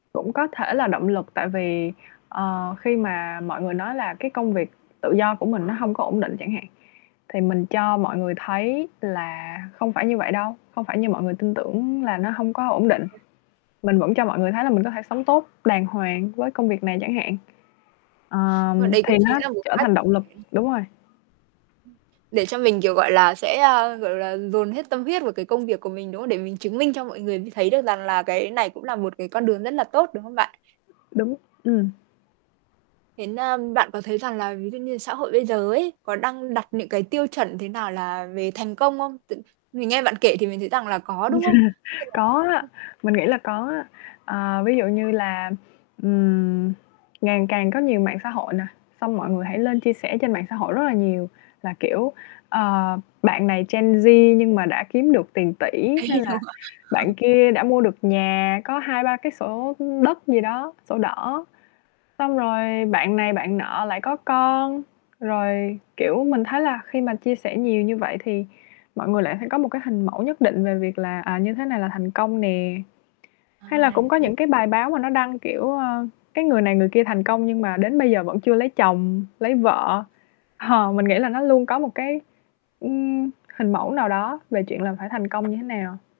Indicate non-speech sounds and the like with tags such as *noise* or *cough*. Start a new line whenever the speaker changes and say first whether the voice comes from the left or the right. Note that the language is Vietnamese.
left: Cũng có thể là động lực, tại vì, ờ, khi mà mọi người nói là cái công việc tự do của mình nó hông có ổn định chẳng hạn, thì mình cho mọi người thấy là không phải như vậy đâu, không phải như mọi người tin tưởng là nó hông có ổn định.
right: *unintelligible*
left: Mình vẫn cho mọi người thấy là mình có thể sống tốt, đàng hoàng với công việc này chẳng hạn.
right: Mà
left: Ờm,
right: đấy cũng
left: thì
right: chính
left: nó
right: là một
left: trở
right: cách.
left: thành động lực, đúng rồi.
right: Để cho mình, kiểu, gọi là, sẽ, a, gọi là, dồn hết tâm huyết vào cái công việc của mình, đúng không? Để mình chứng minh cho mọi người như thấy được rằng là cái này cũng là một cái con đường rất là tốt, đúng không bạn?
left: Đúng, ừm.
right: Đến, a bạn có thấy rằng là ví dụ như xã hội bây giờ ấy có đang đặt những cái tiêu chuẩn thế nào là về thành công không? T mình nghe bạn kể thì mình thấy rằng là có, đúng không? Nên
left: *chuckles*
right: là
left: Có á,
right: *unintelligible*
left: mình nghĩ là có á. Ờ, ví dụ như là, ừm, ngàn càng có nhiều mạng xã hội nà, xong mọi người hãy lên chia sẻ trên mạng xã hội rất là nhiều, là kiểu, ờ, bạn này Gen Z nhưng mà đã kiếm được tiền tỷ,
right: Đấy
left: hay
right: thì đâu
left: là
right: gọi
left: bạn
right: *chuckles*
left: kia đã mua được nhà có 2-3 cái sổ, ưm, đất gì đó sổ đỏ, xong rồi bạn này bạn nọ lại có con. Rồi, kiểu, mình thấy là khi mà chia sẻ nhiều như vậy thì mọi người lại phải có một cái hình mẫu nhất định về việc là, à, như thế này là thành công nè.
right: Ơ,
left: Hay là
right: à,
left: cũng có
right: nãy
left: những cái bài báo mà nó đăng, kiểu, ơ, cái người này người kia thành công nhưng mà đến bây giờ vẫn chưa lấy chồng, lấy vợ, hờ mình nghĩ là nó luôn có một cái, ưm, hình mẫu nào đó về chuyện là phải thành công như thế nào.